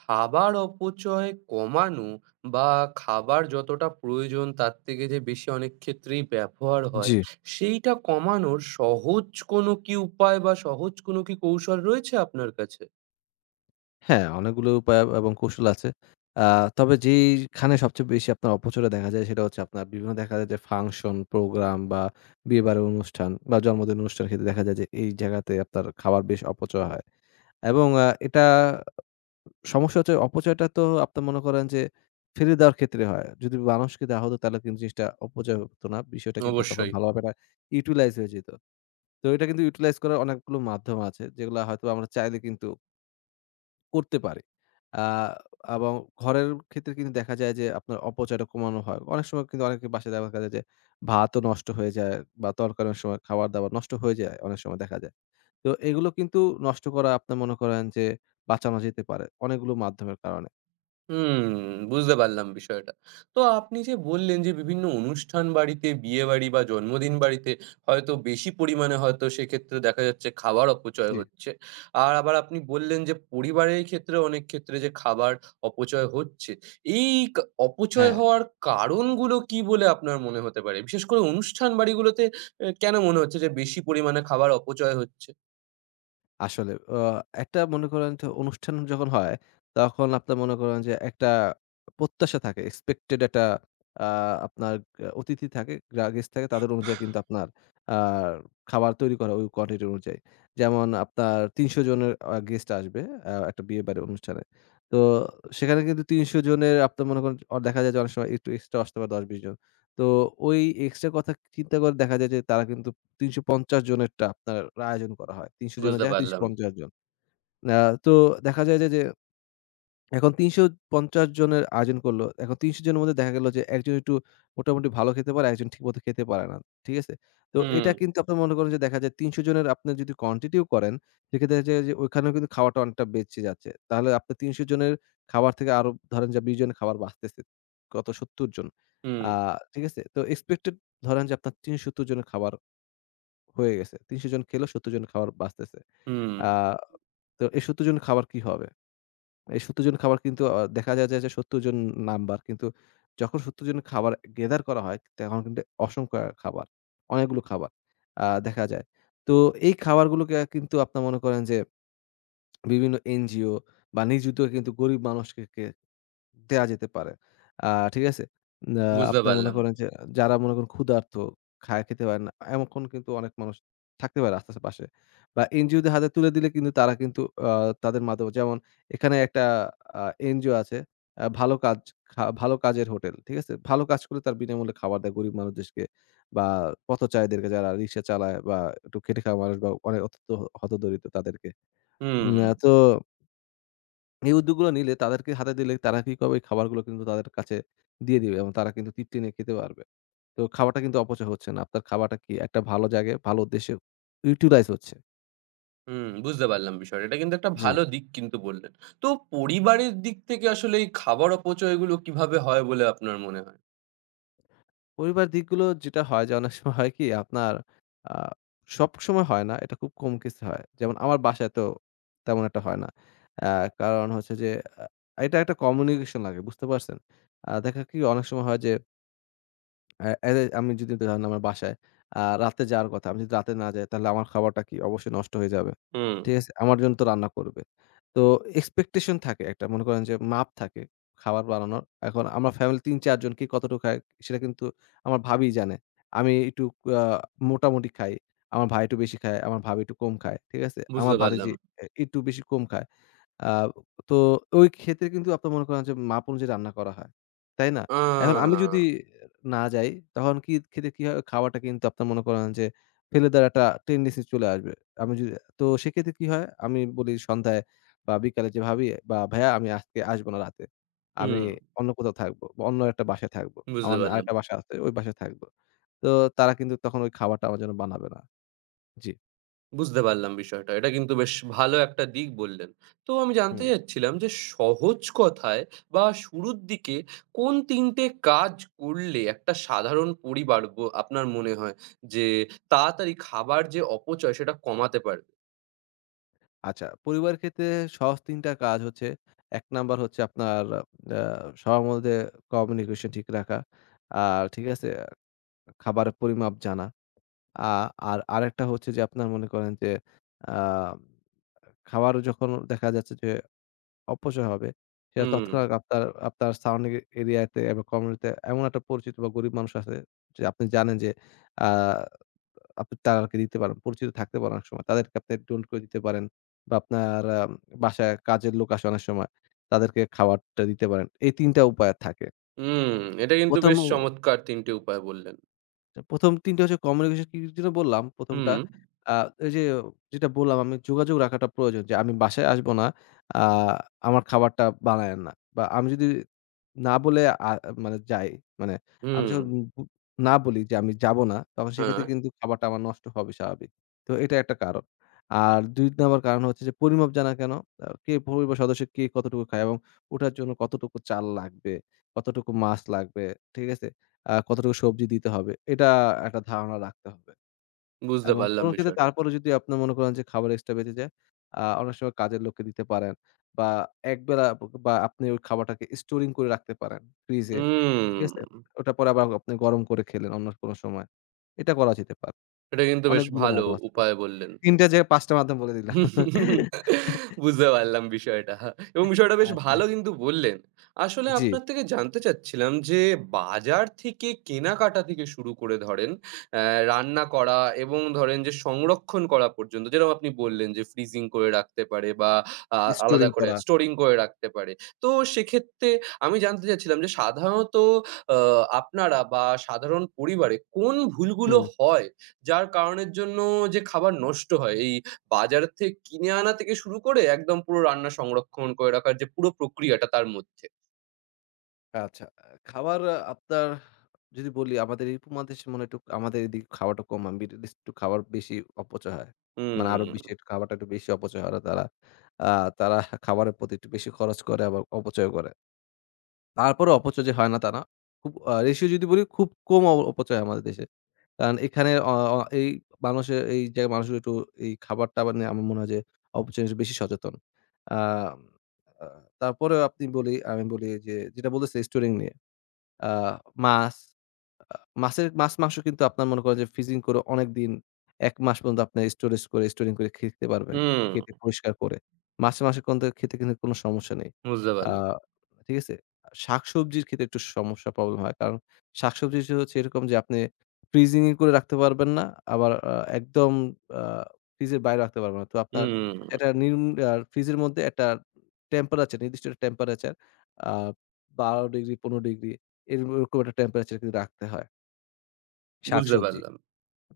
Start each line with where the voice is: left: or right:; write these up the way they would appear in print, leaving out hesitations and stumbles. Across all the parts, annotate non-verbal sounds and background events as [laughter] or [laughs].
right: খাবার অপচয় কমানো বা খাবার যতটা প্রয়োজন তার থেকে যে বেশি অনেক ক্ষেত্রেই ব্যবহার হয়,
left: জি।
right: সেইটা কমানোর সহজ কোনো কি উপায় বা সহজ কোনো কি কৌশল রয়েছে আপনার কাছে?
left: হ্যাঁ, অনেকগুলো উপায় এবং কৌশল আছে। আ তবে যেইখানে সবচেয়ে বেশি আপনার অপচয়টা দেখা যায় সেটা হচ্ছে আপনার বিভিন্ন দেখা যায় যে ফাংশন, প্রোগ্রাম বা বিয়েবাড়ির অনুষ্ঠান বা জন্মদিন অনুষ্ঠানের ক্ষেত্রে দেখা যায় যে এই জায়গাতে আপনার খাবার বেশ অপচয় হয়। এবং এটা সমস্যা হচ্ছে অপচয়টা তো আপনি মনে করেন যে ফেলে দেওয়ার ক্ষেত্রে হয়। যদি মানুষকে দেওয়া হতো তাহলে কিন্তু জিনিসটা অপচয় হতো না। বিষয়টা কিন্তু তখন
right: অবশ্যই।
left: ভালোভাবে এটা ইউটিলাইজ হয়ে যেত। তো এটা কিন্তু ইউটিলাইজ করার অনেকগুলো মাধ্যম আছে যেগুলা হয়তো আমরা চাইলে কিন্তু করতে পারে। আ এবং ঘরের ক্ষেত্রে কিন্তু দেখা যায় যে আপনার অপচয়টা কমানো হয়। অনেক সময় কিন্তু অনেকের বাসায় দেখা যায় যে ভাতও নষ্ট হয়ে যায় বা তরকারি অনেক সময় খাবার-দাবার নষ্ট হয়ে যায়, অনেক সময় দেখা যায়। তো এগুলো কিন্তু নষ্ট করা আপনার মনে করেন যে বাঁচানো যেতে পারে অনেকগুলো মাধ্যমের কারণে।
right: হুম, বুঝতে পারলাম বিষয়টা। তো আপনি যে বললেন যে বিভিন্ন অনুষ্ঠান বাড়িতে, বিয়েবাড়ি বা জন্মদিন বাড়িতে হয়তো বেশি পরিমাণে হয়তো সেক্ষেত্রে দেখা যাচ্ছে খাবার অপচয়
left: জি।
right: হচ্ছে। আর আবার আপনি বললেন যে পরিবারের ক্ষেত্রে অনেক ক্ষেত্রে যে খাবার অপচয় হচ্ছে। এই কা অপচয়
left: হ্যাঁ।
right: হওয়ার কারণগুলো কি বলে আপনার মনে হতে পারে? বিশেষ করে অনুষ্ঠান বাড়িগুলোতে এ কেন মনে হচ্ছে যে বেশি পরিমাণে খাবার অপচয় হচ্ছে?
left: আসলে একটা মনে করেন তো অনুষ্ঠান যখন হয়, তখন আপনার মনে করেন যে একটা প্রত্যাশা থাকে। এক্সপেক্টেড একটা আ আপনার অতিথি থাকে, গেস্ট থাকে তাদের অনুযায়ী কিন্তু আপনার আ খাবার তৈরি করা ওই কোয়ান্টিটি অনুযায়ী। যেমন আপনার ৩০০ জনের গেস্ট আসবে একটা বিয়ে বাড়ির অনুষ্ঠানে। তো সেখানে কিন্তু ৩০০ জনের আপনার মনে করেন দেখা যায় যে অনেক সময় একটু এক্সট্রা আসতে পারে ১০-২০ জন। তো ওই এক্সট্রা কথা চিন্তা করে দেখা যায় যে তারা কিন্তু ৩৫০ জনেরটা আপনার আয়োজন করা হয়। ৩০০ জনে
right: বুঝতে
left: যায়
right: পারলাম।
left: ৩৫০ জন। আ তো দেখা যায় যে, যে এখন ৩৫০ জনের আয়োজন করল। এখন ৩০০ জনের মধ্যে দেখা গেল যে একজন একটু মোটামুটি ভালো খেতে পারে, একজন ঠিকমতো খেতে পারে না। ঠিক আছে? তো
right: হুম,
left: এটা কিন্তু আপনি মনে করেন যে দেখা যায় ৩০০ জনের আপনি যদি quantity ও করেন, সেক্ষেত্রে দেখা যায় যে ওইখানেও কিন্তু খাওয়াটা অনেকটা বেঁচে যাচ্ছে। তাহলে আপনার ৩০০ জনের খাবার থেকে আরো ধরেন যে ২০ জনের খাবার বাঁচতেছে। কত ৭০ জন।
right: হুম,
left: আ ঠিক আছে? তো expected ধরেন যে আপনার ৩৭০ জনের খাবার হয়ে গেছে। ৩০০ জন খেলো ৭০ জন খাবার বাঁচতেছে।
right: হুম,
left: আ তো এই ৭০ জন খাবার কি হবে? এই ৭০ জন খাবার কিন্তু দেখা যায় যে ৭০ জন নাম্বার কিন্তু যখন ৭০ জন খাবার গেদার করা হয় তখন কিন্তু অসংখ্য খাবার, অনেকগুলো খাবার দেখা যায়। তো এই খাবারগুলোকে কিন্তু আপনার মনে করেন যে বিভিন্ন এনজিও বা নিজ উদ্যোগে কিন্তু গরিব মানুষকে দেয়া যেতে পারে। ঠিক আছে? আ
right: বুঝতে
left: আপনার মনে
right: পারলাম।
left: করেন যে যারা মনে করেন ক্ষুধার্ত, খায়া খেতে পারে না, এমন কিন্তু অনেক মানুষ থাকতে পারে আশেপাশে। বা এনজিওদের হাতে তুলে দিলে কিন্তু তারা কিন্তু আ তাদের মাধ্যমে যেমন এখানে একটা আ এনজিও আছে। ভালো কাজ ভালো কাজের হোটেল। ঠিক আছে? ভালো কাজ করে তার বিনামূল্যে খাবার দেয় গরিব মানুষদেরকে বা পথচারীদেরকে যারা রিক্সা চালায় বা একটু খেটে খাওয়া মানুষ বা অনেক অত্যন্ত হতদরিদ্র তাদেরকে।
right: হুম।
left: উম আ তো এই উদ্যোগগুলো নিলে তাদেরকে হাতে দিলে তারা কি করবে? ওই খাবারগুলো কিন্তু তাদের কাছে দিয়ে দিবে এবং তারা কিন্তু তৃপ্তি নিয়ে খেতে পারবে। তো খাবারটা কিন্তু অপচয় হচ্ছে না। আপনার খাবারটা কি একটা ভালো জায়গায়, ভালো উদ্দেশ্যে ইউটিলাইজ হচ্ছে।
right: হুম, বুঝতে পারলাম বিষয়টা। এটা কিন্তু একটা
left: জি।
right: ভালো দিক কিন্তু বললেন। তো পরিবারের দিক থেকে আসলে এই খাবার অপচয়গুলো কিভাবে হয় বলে আপনার মনে হয়?
left: পরিবার দিকগুলো যেটা হয় যে অনেক সময় হয় কি আপনার আ সবসময় হয় না, এটা খুব কম কেসে হয়। যেমন আমার বাসায় তো তেমন একটা হয় না। আ কারণ হচ্ছে যে আ এটা একটা কমিউনিকেশন লাগে বুঝতে পারছেন? দেখা কি অনেক সময় হয় যে অ্যা অ্যা আমি যদি ধরেন আমার বাসায় রাতে যাওয়ার কথা। আমি যদি রাতে না যাই তাহলে আমার খাবারটা কি অবশ্যই নষ্ট হয়ে যাবে।
right: হুম,
left: ঠিক আছে? আমার জন্য তো রান্না করবে। তো এক্সপেকটেশন থাকে একটা মনে করেন যে মাপ থাকে খাবার বানানোর। এখন আমার ফ্যামিলি ৩-৪ জন কে কতটুকু খায় সেটা কিন্তু আমার ভাবিই জানে। আমি একটু আ মোটামুটি খাই। আমার ভাই একটু বেশি খায়, আমার ভাবি একটু কম খায়। ঠিক আছে?
right: বুঝতে
left: আমার
right: পারলাম।
left: ভাতিজি একটু বেশি কম খায়। আ তো ওই ক্ষেত্রে কিন্তু আপনার মনে করেন যে মাপ অনুযায়ী রান্না করা হয়। তাই না?
right: আ
left: এখন আমি যদি না যাই, তখন কি খেতে কি হয়? খাওয়াটা কিন্তু আপনার মনে করেন যে ফেলে দেওয়ার একটা টেন্ডেন্সি চলে আসবে। আমি যদি তো সেক্ষেত্রে কি হয়? আমি বলি সন্ধ্যায় বা বিকালে যে ভাবি বা ভাইয়া আমি আজকে আসব না রাতে। আমি
right: হুম,
left: অন্য কোথাও থাকব বা অন্য একটা বাসায় থাকব।
right: বুঝতে
left: আমার
right: পারলাম।
left: আরেকটা বাসা আছে, ওই বাসায় থাকব। তো তারা কিন্তু তখন ওই খাবারটা আমার জন্য বানাবে না। জি,
right: বুঝতে পারলাম বিষয়টা। এটা কিন্তু বেশ ভালো একটা দিক বললেন। তো আমি জানতে
left: হুম।
right: চাচ্ছিলাম যে সহজ কথায় বা শুরুর দিকে কোন ৩ টে কাজ করলে একটা সাধারণ পরিবার ব আপনার মনে হয় যে তাড়াতাড়ি খাবার যে অপচয় সেটা কমাতে পারবে?
left: আচ্ছা, পরিবারের ক্ষেত্রে সহজ ৩ টা কাজ হচ্ছে, ১ নাম্বার হচ্ছে আপনার আ সবার মধ্যে কমিউনিকেশন ঠিক রাখা। আর ঠিক আছে? খাবারের পরিমাপ জানা। আ আর আরেকটা হচ্ছে যে আপনার মনে করেন যে আ খাবার যখন দেখা যাচ্ছে যে অপচয় হবে, সেটা
right: হুম।
left: তৎক্ষণাৎ আপনার আপনার সারাউন্ডিং এরিয়াতে এবং কমিউনিটিতে এমন একটা পরিচিত বা গরিব মানুষ আছে যে আপনি জানেন যে আ আপনি তাদেরকে দিতে পারেন। পরিচিত থাকতে পারেন অনেক সময়। তাদেরকে আপনি ডোনেট করে দিতে পারেন বা আপনার বাসায় কাজের লোক আসে অনেক সময়। তাদেরকে খাবারটা দিতে পারেন। এই ৩ টা উপায় থাকে।
right: হুম, এটা কিন্তু বেশ
left: ১ম
right: চমৎকার ৩ টে উপায় বললেন।
left: ১ম ৩ টা হচ্ছে কমিউনিকেশন কি জন্য বললাম ১ম
right: হুম,
left: টা আ এই যে যেটা বললাম আমি যোগাযোগ রাখাটা প্রয়োজন যে আমি বাসায় আসবো না। আ আমার খাবারটা বানায়েন না। বা আমি যদি না বলে আ মানে যাই মানে আমি
right: হুম,
left: যখন বু না বলি যে আমি যাবো না তখন
right: হ্যাঁ,
left: সেক্ষেত্রে কিন্তু খাবারটা আমার নষ্ট হবে স্বাভাবিক। তো এটা একটা কারণ। আর ২ নাম্বার কারণ হচ্ছে যে পরিমাপ জানা কেন? আ কে পরিবার সদস্য কে কতটুকু খায় এবং ওটার জন্য কতটুকু চাল লাগবে, কতটুকু মাছ লাগবে, ঠিক আছে? কতটুকু সবজি দিতে হবে, এটা একটা ধারণা রাখতে হবে
right: বুঝতে
left: এবং
right: পারলাম
left: কোনো ক্ষেত্রে
right: বিষয়টা।
left: তারপরেও যদি আপনার মনে করেন যে খাবার এক্সট্রা বেঁচে যায়, অনেক সময় কাজের লোককে দিতে পারেন বা একবেলা বা আপনি ওই খাবারটাকে স্টোরিং করে রাখতে পারেন ফ্রিজে, ঠিক
right: হুম,
left: আছে? ওটা পরে আবার আপনি গরম করে খেলেন অন্য কোনো সময়। এটা করা যেতে পারে।
right: এটা কিন্তু বেশ
left: অনেকগুলো
right: ভালো
left: মাধ্যম আছে।
right: উপায় বললেন।
left: ৩ টার জায়গায় ৫ টা মাধ্যম বলে দিলাম। [laughs]
right: বুঝতে পারলাম বিষয়টা এবং বিষয়টা বেশ
left: আচ্ছা।
right: ভালো কিন্তু বললেন। আসলে
left: জি,
right: আপনার থেকে জানতে চাচ্ছিলাম যে বাজার থেকে কেনাকাটা থেকে শুরু করে ধরেন অ্যা রান্না করা এবং ধরেন যে সংরক্ষণ করা পর্যন্ত যেরকম আপনি বললেন যে ফ্রিজিং করে রাখতে পারে বা আ আলাদা
left: স্টোরিং
right: করে
left: করা।
right: স্টোরিং করে রাখতে পারে। তো সেক্ষেত্রে আমি জানতে চাচ্ছিলাম যে সাধারণত আ আপনারা বা সাধারণ পরিবারে কোন ভুলগুলো
left: হুম।
right: হয় যার কারণের জন্য যে খাবার নষ্ট হয় এই বাজার থেকে কিনে আনা থেকে শুরু করে একদম পুরো রান্না সংরক্ষণ করে রাখার যে পুরো প্রক্রিয়াটা তার মধ্যে।
left: আচ্ছা। খাবার আপনার যদি বলি আমাদের এই উপমহাদেশে মনে হয় একটু আমাদের এদিকে খাওয়াটা কম। মিডল ইস্ট একটু খাবার বেশি অপচয় হয়। মানে আরব
right: হুম,
left: বিশ্বে খাবারটা একটু বেশি অপচয় হয় আর তারা। আ তারা খাবারের প্রতি একটু বেশি খরচ করে আবার অপচয় করে। তারপরেও অপচয় যে হয় না তা না। খুব রেশিও যদি বলি খুব কম অপচয় হয় আমাদের দেশে। কারণ এখানে অ অ এই মানুষের এই জায়গায় মানুষগুলো একটু এই খাবার-টাবার নিয়ে আমার মনে হয় যে অপচয় বেশি সচেতন। আম আ তারপরেও আপনি বলি আমি বলি যে যেটা বলতেছি রেস্টুরেন্ট নিয়ে। আ মাছ, আ মাছের মাছ-মাংস কিন্তু আপনার মনে করেন যে ফ্রিজিং করে অনেকদিন ১ মাস পর্যন্ত আপনি স্টোরেজ করে স্টোরিং করে খেতে পারবেন।
right: হুম,
left: কেটে পরিষ্কার করে। মাছে কিন্তু খেতে কিন্তু কোনো সমস্যা নেই।
right: বুঝতে
left: আ
right: পারলাম।
left: ঠিক আছে? শাকসবজির ক্ষেত্রে একটু সমস্যা প্রবলেম হয়। কারণ শাকসবজি যে হচ্ছে এরকম যে আপনি ফ্রিজিং করে রাখতে পারবেন না। আবার একদম আ ফ্রিজের বাইরে রাখতে পারবেন না। তো আপনার
right: হুম,
left: এটা নিম আ ফ্রিজের মধ্যে একটা টেম্পারেচার নির্দিষ্ট টেম্পারেচার আ ১২ ডিগ্রি ১৫ ডিগ্রি এরকম একটা টেম্পারেচার কিন্তু রাখতে হয়
right: বুঝতে
left: শাকসবজি।
right: পারলাম।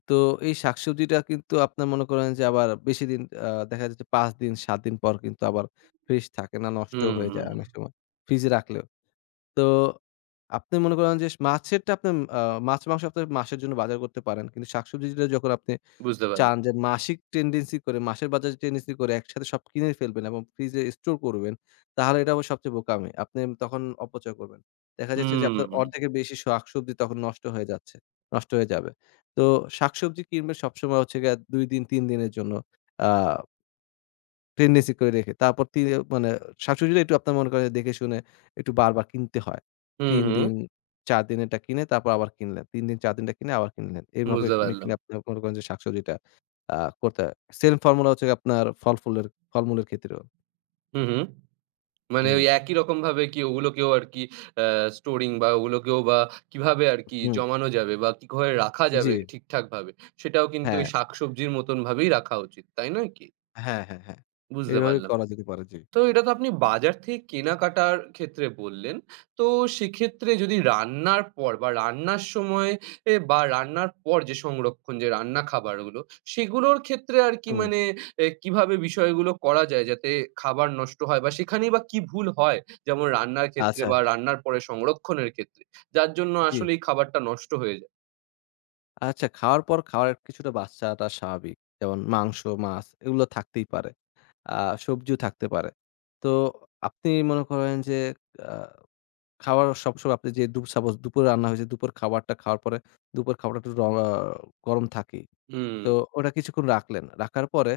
left: তো এই শাকসবজিটা কিন্তু আপনার মনে করেন যে আবার বেশিদিন দেখা যাচ্ছে ৫ দিন ৭ দিন পর কিন্তু আবার ফ্রেশ থাকে না, নষ্ট
right: হুম,
left: হয়ে
right: হুম,
left: যায় অনেক সময়। ফ্রিজে রাখলেও। তো আপনি মনে করেন যে মাছেরটা আপনার মাছ, মাংস আপনার মাসের জন্য বাজার করতে পারেন। কিন্তু শাকসবজিটা যখন আপনি
right: বুঝতে পারলাম।
left: চান যে মাসিক টেন্ডেন্সি করে মাসের বাজারে টেন্ডেন্সি করে একসাথে সব কিনে ফেলবেন এবং ফ্রিজে স্টোর করবেন, তাহলে এটা আবার সবচেয়ে বোকামি। আপনি তখন অপচয় করবেন। দেখা যাচ্ছে যে
right: হুম,
left: আপনার অর্ধেকের বেশি শাকসবজি তখন নষ্ট হয়ে যাচ্ছে, নষ্ট হয়ে যাবে। তো শাকসবজি কিনবেন সবসময় হচ্ছে গিয়ে ২ দিন ৩ দিনের জন্য। আ টেন্ডেন্সি করে রেখে। তারপর মানে শাকসবজিটা একটু আপনার মনে করেন দেখে শুনে একটু বারবার কিনতে হয়।
right: হুম,
left: ৩
right: হুম,
left: দিন ৪ দিন এটা কিনে তারপর আবার কিনলেন। ৩ দিন ৪ দিনটা কিনে আবার কিনলেন। এভাবে
right: বুঝতে
left: কিনে,
right: পারলাম।
left: কিনে আপনার মনে করেন যে শাকসবজিটা আ করতে হয়। সেম ফর্মুলা হচ্ছে আপনার ফলমূলের ক্ষেত্রেও।
right: হুম, হুম। মানে
left: হুম।
right: ওই একই রকমভাবে কি ওগুলোকেও আরকি আ স্টোরিং বা ওগুলোকেও বা কিভাবে আরকি
left: হুম,
right: জমানো যাবে বা কি করে রাখা
left: জি,
right: যাবে ঠিকঠাকভাবে সেটাও কিন্তু ওই
left: হ্যাঁ।
right: শাকসবজির মতন ভাবেই রাখা উচিত। তাই নয় কি?
left: হ্যাঁ, হ্যাঁ, হ্যাঁ।
right: বুঝতে
left: এভাবে
right: পারলাম।
left: করা যেতে পারে। জি।
right: তো এটা তো আপনি বাজার থেকে কেনাকাটার ক্ষেত্রে বললেন। তো সেক্ষেত্রে যদি রান্নার পর বা রান্নার সময় এ বা রান্নার পর যে সংরক্ষণ যে রান্না খাবারগুলো, সেগুলোর ক্ষেত্রে আর কি
left: হুম।
right: মানে এ কিভাবে বিষয়গুলো করা যায় যাতে খাবার নষ্ট হয় বা সেখানেই বা কি ভুল হয়? যেমন রান্নার ক্ষেত্রে
left: আচ্ছা।
right: বা রান্নার পরে সংরক্ষণের ক্ষেত্রে, যার জন্য
left: জি।
right: আসলেই খাবারটা নষ্ট হয়ে যায়?
left: আচ্ছা, খাওয়ার পর খাওয়ার কিছুটা বাচ্চাটা স্বাভাবিক। যেমন মাংস, মাছ এগুলো থাকতেই পারে। আ সবজিও থাকতে পারে। তো আপনি মনে করেন যে আ খাওয়ার সবসময় আপনি যে সাপোজ দুপুরে রান্না হয়েছে, দুপুর খাবারটা খাওয়ার পরে দুপুর খাবারটা একটু র আ গরম থাকেই।
right: হুম,
left: তো ওটা কিছুক্ষণ রাখলেন। রাখার পরে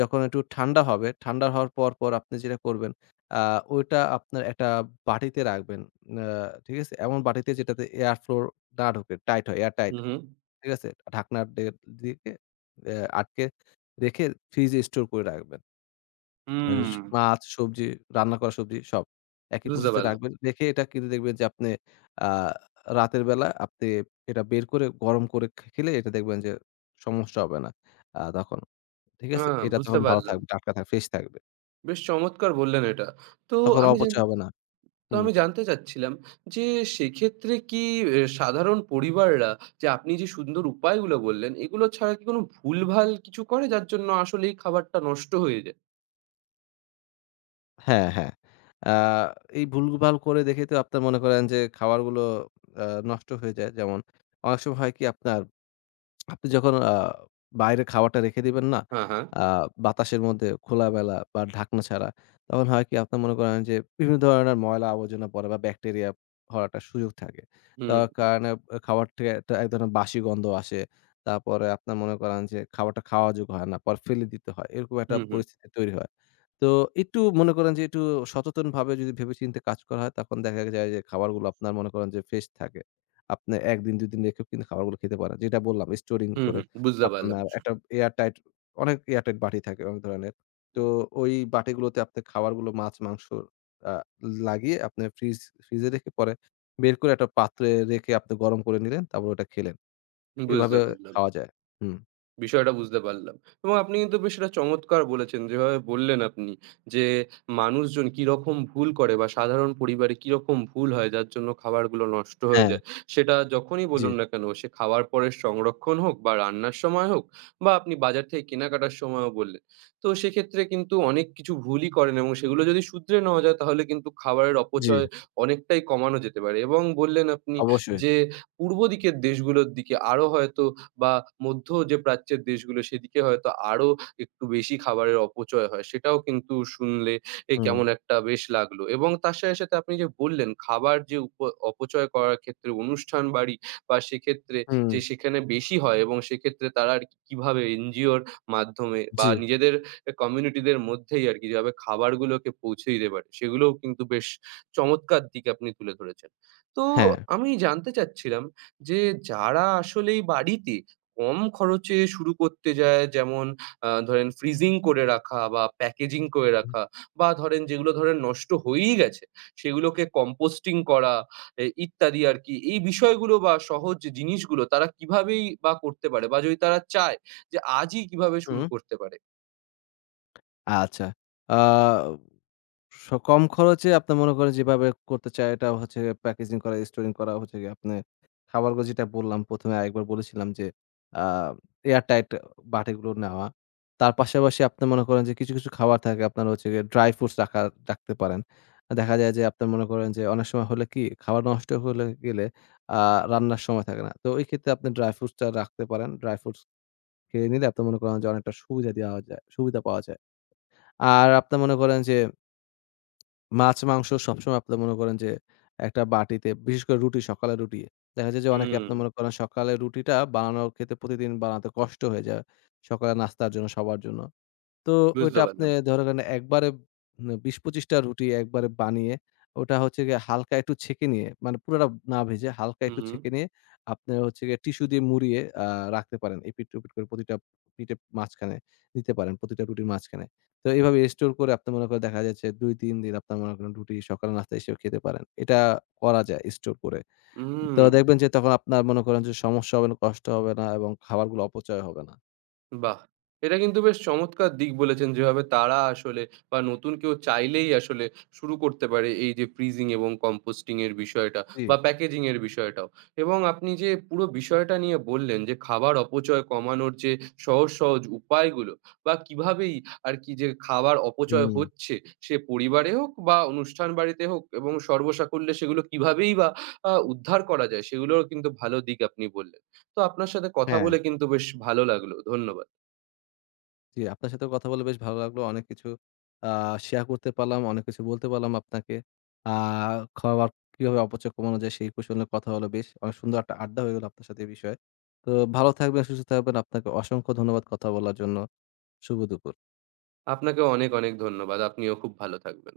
left: যখন একটু ঠান্ডা হবে, ঠান্ডা হওয়ার পর, পর আপনি যেটা করবেন আ ওইটা আপনার একটা বাটিতে রাখবেন। আ ঠিক আছে? এমন বাটিতে যেটাতে এয়ার ফ্লো না ঢোকে, টাইট হয়, এয়ার টাইট।
right: হু, হু।
left: ঠিক আছে? ঢাকনার দিকে এ আটকে রেখে ফ্রিজে স্টোর করে রাখবেন।
right: হুম।
left: এস মাছ, সবজি, রান্না করা সবজি সব। একই
right: বুঝতে
left: প্রসেস এ
right: পারলাম।
left: রাখবেন। রেখে এটা কিন্তু দেখবেন যে আপনি আ রাতের বেলা আপনি এটা বের করে গরম করে খেলে এটা দেখবেন যে সমস্যা হবে না তখন। ঠিক
right: আ
left: আছে? এটা
right: বুঝতে
left: তখন ভালো
right: পারলাম।
left: থাকবে, টাটকা থাকবে, ফ্রেশ থাকবে।
right: বেশ চমৎকার বললেন এটা। তো
left: তখন
right: আমি জান
left: অপচয় হবে না।
right: তো
left: হুম।
right: আমি জানতে চাচ্ছিলাম যে সেক্ষেত্রে কি এ সাধারণ পরিবাররা যে আপনি যে সুন্দর উপায়গুলো বললেন, এগুলো ছাড়া কি কোনো ভুলভাল কিছু করে যার জন্য আসলেই খাবারটা নষ্ট হয়ে যায়?
left: হ্যাঁ, হ্যাঁ। আ এই ভুলভাল করে দেখে তো আপনার মনে করেন যে খাবারগুলো আ নষ্ট হয়ে যায়। যেমন অনেক সময় হয় কি আপনার আপনি যখন বাইরে খাবারটা রেখে দিবেন না?
right: হ্যাঁ, হ্যাঁ।
left: আ বাতাসের মধ্যে খোলামেলা বা ঢাকনা ছাড়া, তখন হয় কি আপনার মনে করেন যে বিভিন্ন ধরনের ময়লা আবর্জনা পড়ে বা ব্যাকটেরিয়া হওয়ার একটা সুযোগ থাকে।
right: হুম,
left: তার কারণে খাবার থেকে একটা এক ধরনের বাসি গন্ধ আসে। তারপরে আপনার মনে করেন যে খাবারটা খাওয়া যোগ্য হয় না। পরে ফেলে দিতে হয়। এরকম একটা
right: হুম, হুম,
left: পরিস্থিতি তৈরি হয়। তো একটু মনে করেন যে একটু সচেতনভাবে যদি ভেবেচিন্তে কাজ করা হয় তখন দেখা যায় যে খাবারগুলো আপনার মনে করেন যে ফ্রেশ থাকে। আপনি ১ দিন ২ দিন রেখেও কিন্তু খাবারগুলো খেতে পারেন। যেটা বললাম স্টোরিং
right: হুম,
left: করে
right: হুম। বুঝতে পারলাম
left: আপনার
right: বিষয়
left: একটা এয়ার টাইট অনেক এয়ার টাইট বাটি থাকে অনেক ধরনের। তো ওই বাটিগুলোতে আপনি খাবারগুলো মাছ, মাংস আ লাগিয়ে আপনি ফ্রিজে রেখে পরে বের করে একটা পাত্রে রেখে আপনি গরম করে নিলেন তারপর ওটা খেলেন।
right: বুঝতে
left: এভাবে
right: পারলাম।
left: খাওয়া যায়। হুম।
right: বিষয়টা বুঝতে পারলাম। এবং আপনি কিন্তু বেশ এটা চমৎকার বলেছেন। যেভাবে বললেন আপনি যে, মানুষজন কিরকম ভুল করে বা সাধারণ পরিবারে কিরকম ভুল হয় যার জন্য খাবারগুলো নষ্ট হয়ে
left: হ্যাঁ,
right: যায়। সেটা যখনই
left: জি,
right: বলুন না কেন, সে খাওয়ার পরে সংরক্ষণ হোক বা রান্নার সময় হোক বা আপনি বাজার থেকে কেনাকাটার সময়ও বললেন। তো সেক্ষেত্রে কিন্তু অনেক কিছু ভুলই করেন এবং সেগুলো যদি শুধরে নেওয়া যায় তাহলে কিন্তু খাবারের
left: জি,
right: অপচয় অনেকটাই কমানো যেতে পারে। এবং বললেন আপনি
left: অবশ্যই।
right: যে, পূর্ব দিকের দেশগুলোর দিকে আরো হয়তো বা মধ্য যে প্রাচ্যের দেশগুলো সেদিকে হয়তো আরো একটু বেশি খাবারের অপচয় হয়। সেটাও কিন্তু শুনলে এ
left: হুম,
right: কেমন একটা বেশ লাগলো। এবং তার সাথে, সাথে আপনি যে বললেন খাবার যে উপ অপচয় করার ক্ষেত্রে অনুষ্ঠান বাড়ি বা সেক্ষেত্রে
left: হুম,
right: যে সেখানে বেশি হয় এবং সেক্ষেত্রে তারা আরকি কিভাবে এনজিওর মাধ্যমে বা
left: জি,
right: নিজেদের এ কমিউনিটিদের মধ্যেই আরকি যেভাবে খাবারগুলোকে পৌঁছে দিতে পারে সেগুলোও কিন্তু বেশ চমৎকার দিক আপনি তুলে ধরেছেন। তো
left: হ্যাঁ।
right: আমি জানতে চাচ্ছিলাম যে যারা আসলেই বাড়িতে কম খরচে শুরু করতে যায় যেমন ধরেন ফ্রিজিং করে রাখা বা প্যাকেজিং করে রাখা বা ধরেন যেগুলো ধরেন নষ্ট হয়েই গেছে সেগুলোকে কম্পোস্টিং করা এ ইত্যাদি আরকি। এই বিষয়গুলো বা সহজ যে জিনিসগুলো তারা কিভাবেই বা করতে পারে বা যদি তারা চায় যে আজই কিভাবে শুরু
left: হুম,
right: করতে পারে?
left: আচ্ছা। আ স কম খরচে আপনি মনে করেন যেভাবে করতে চায় এটা হচ্ছে প্যাকেজিং করা, স্টোরিং করা হচ্ছে গিয়ে আপনি খাবারগুলো যেটা বললাম ১ম এ আরেকবার বলেছিলাম যে আ এয়ার টাইট বাটিগুলো নেওয়া। তার পাশাপাশি আপনি মনে করেন যে কিছু, কিছু খাবার থাকে আপনার হচ্ছে গিয়ে ড্রাই ফ্রুটস রাখতে পারেন। দেখা যায় যে আপনি মনে করেন যে অনেক সময় হলে কি খাবার নষ্ট হলে গেলে আ রান্নার সময় থাকে না। তো ওই ক্ষেত্রে আপনি ড্রাই ফ্রুটসটা রাখতে পারেন। ড্রাই ফ্রুটস খেয়ে নিলে আপনি মনে করেন যে অনেকটা সুবিধা দেওয়া যায় সুবিধা পাওয়া যায়। আর আপনার মনে করেন যে মাছ-মাংস সবসময় আপনার মনে করেন যে একটা বাটিতে, বিশেষ করে রুটি, সকালে রুটি। দেখা যায় যে অনেকে
right: হুম,
left: আপনার মনে করেন সকালে রুটিটা বানানোর ক্ষেত্রে প্রতিদিন বানাতে কষ্ট হয়ে যায়। সকালে নাস্তার জন্য সবার জন্য। তো
right: বুঝতে
left: ওইটা আপনি
right: পারলাম।
left: ধরেন একবারে ২০-২৫ টা রুটি একবারে বানিয়ে ওটা হচ্ছে গিয়ে হালকা একটু ছেঁকে নিয়ে মানে পুরাটা না ভেজে হালকা
right: হুম,
left: একটু
right: হুম।
left: ছেঁকে নিয়ে আপনি হচ্ছে গিয়ে টিস্যু দিয়ে মুড়িয়ে রাখতে পারেন। এপিঠ-ওপিঠ করে প্রতিটা পিঠের মাঝখানে দিতে পারেন, প্রতিটা রুটির মাঝখানে। তো এভাবে স্টোর করে আপনি মনে করেন দেখা যাচ্ছে ২-৩ দিন আপনার মনে করেন রুটি সকালের নাস্তা হিসেবে খেতে পারেন। এটা করা যায় স্টোর করে।
right: হুম।
left: তো দেখবেন যে তখন আপনার মনে করেন যে সমস্যা হবে না, কষ্ট হবে না এবং খাবারগুলো অপচয় হবে না।
right: বাহ! এটা কিন্তু বেশ চমৎকার দিক বলেছেন যেভাবে তারা আসলে বা নতুন কেউ চাইলেই আসলে শুরু করতে পারে এই যে ফ্রিজিং এবং কম্পোস্টিং এর বিষয়টা
left: জি,
right: বা প্যাকেজিং এর বিষয়টাও। এবং আপনি যে পুরো বিষয়টা নিয়ে বললেন যে খাবার অপচয় কমানোর যে সহজ, সহজ উপায়গুলো বা কিভাবেই আরকি যে খাবার অপচয়
left: হুম,
right: হচ্ছে সে পরিবারে হোক বা অনুষ্ঠান বাড়িতে হোক এবং সর্বসাকুল্যে সেগুলো কিভাবেই বা উদ্ধার করা যায় সেগুলোরও কিন্তু ভালো দিক আপনি বললেন। তো আপনার সাথে কথা
left: হ্যাঁ।
right: বলে কিন্তু বেশ ভালো লাগলো। ধন্যবাদ।
left: জি, আপনার সাথেও কথা বলে বেশ ভালো লাগলো। অনেক কিছু আ শেয়ার করতে পারলাম, অনেক কিছু বলতে পারলাম আপনাকে। আ খাবার কিভাবে অপচয় কমানো যায় সেই বিষয় নিয়ে কথা হলো বেশ। অনেক সুন্দর একটা আড্ডা হয়ে গেল আপনার সাথে এই বিষয়ে। তো ভালো থাকবেন, সুস্থ থাকবেন। আপনাকে অসংখ্য ধন্যবাদ কথা বলার জন্য। শুভ দুপুর।
right: আপনাকেও অনেক, অনেক ধন্যবাদ। আপনিও খুব ভালো থাকবেন।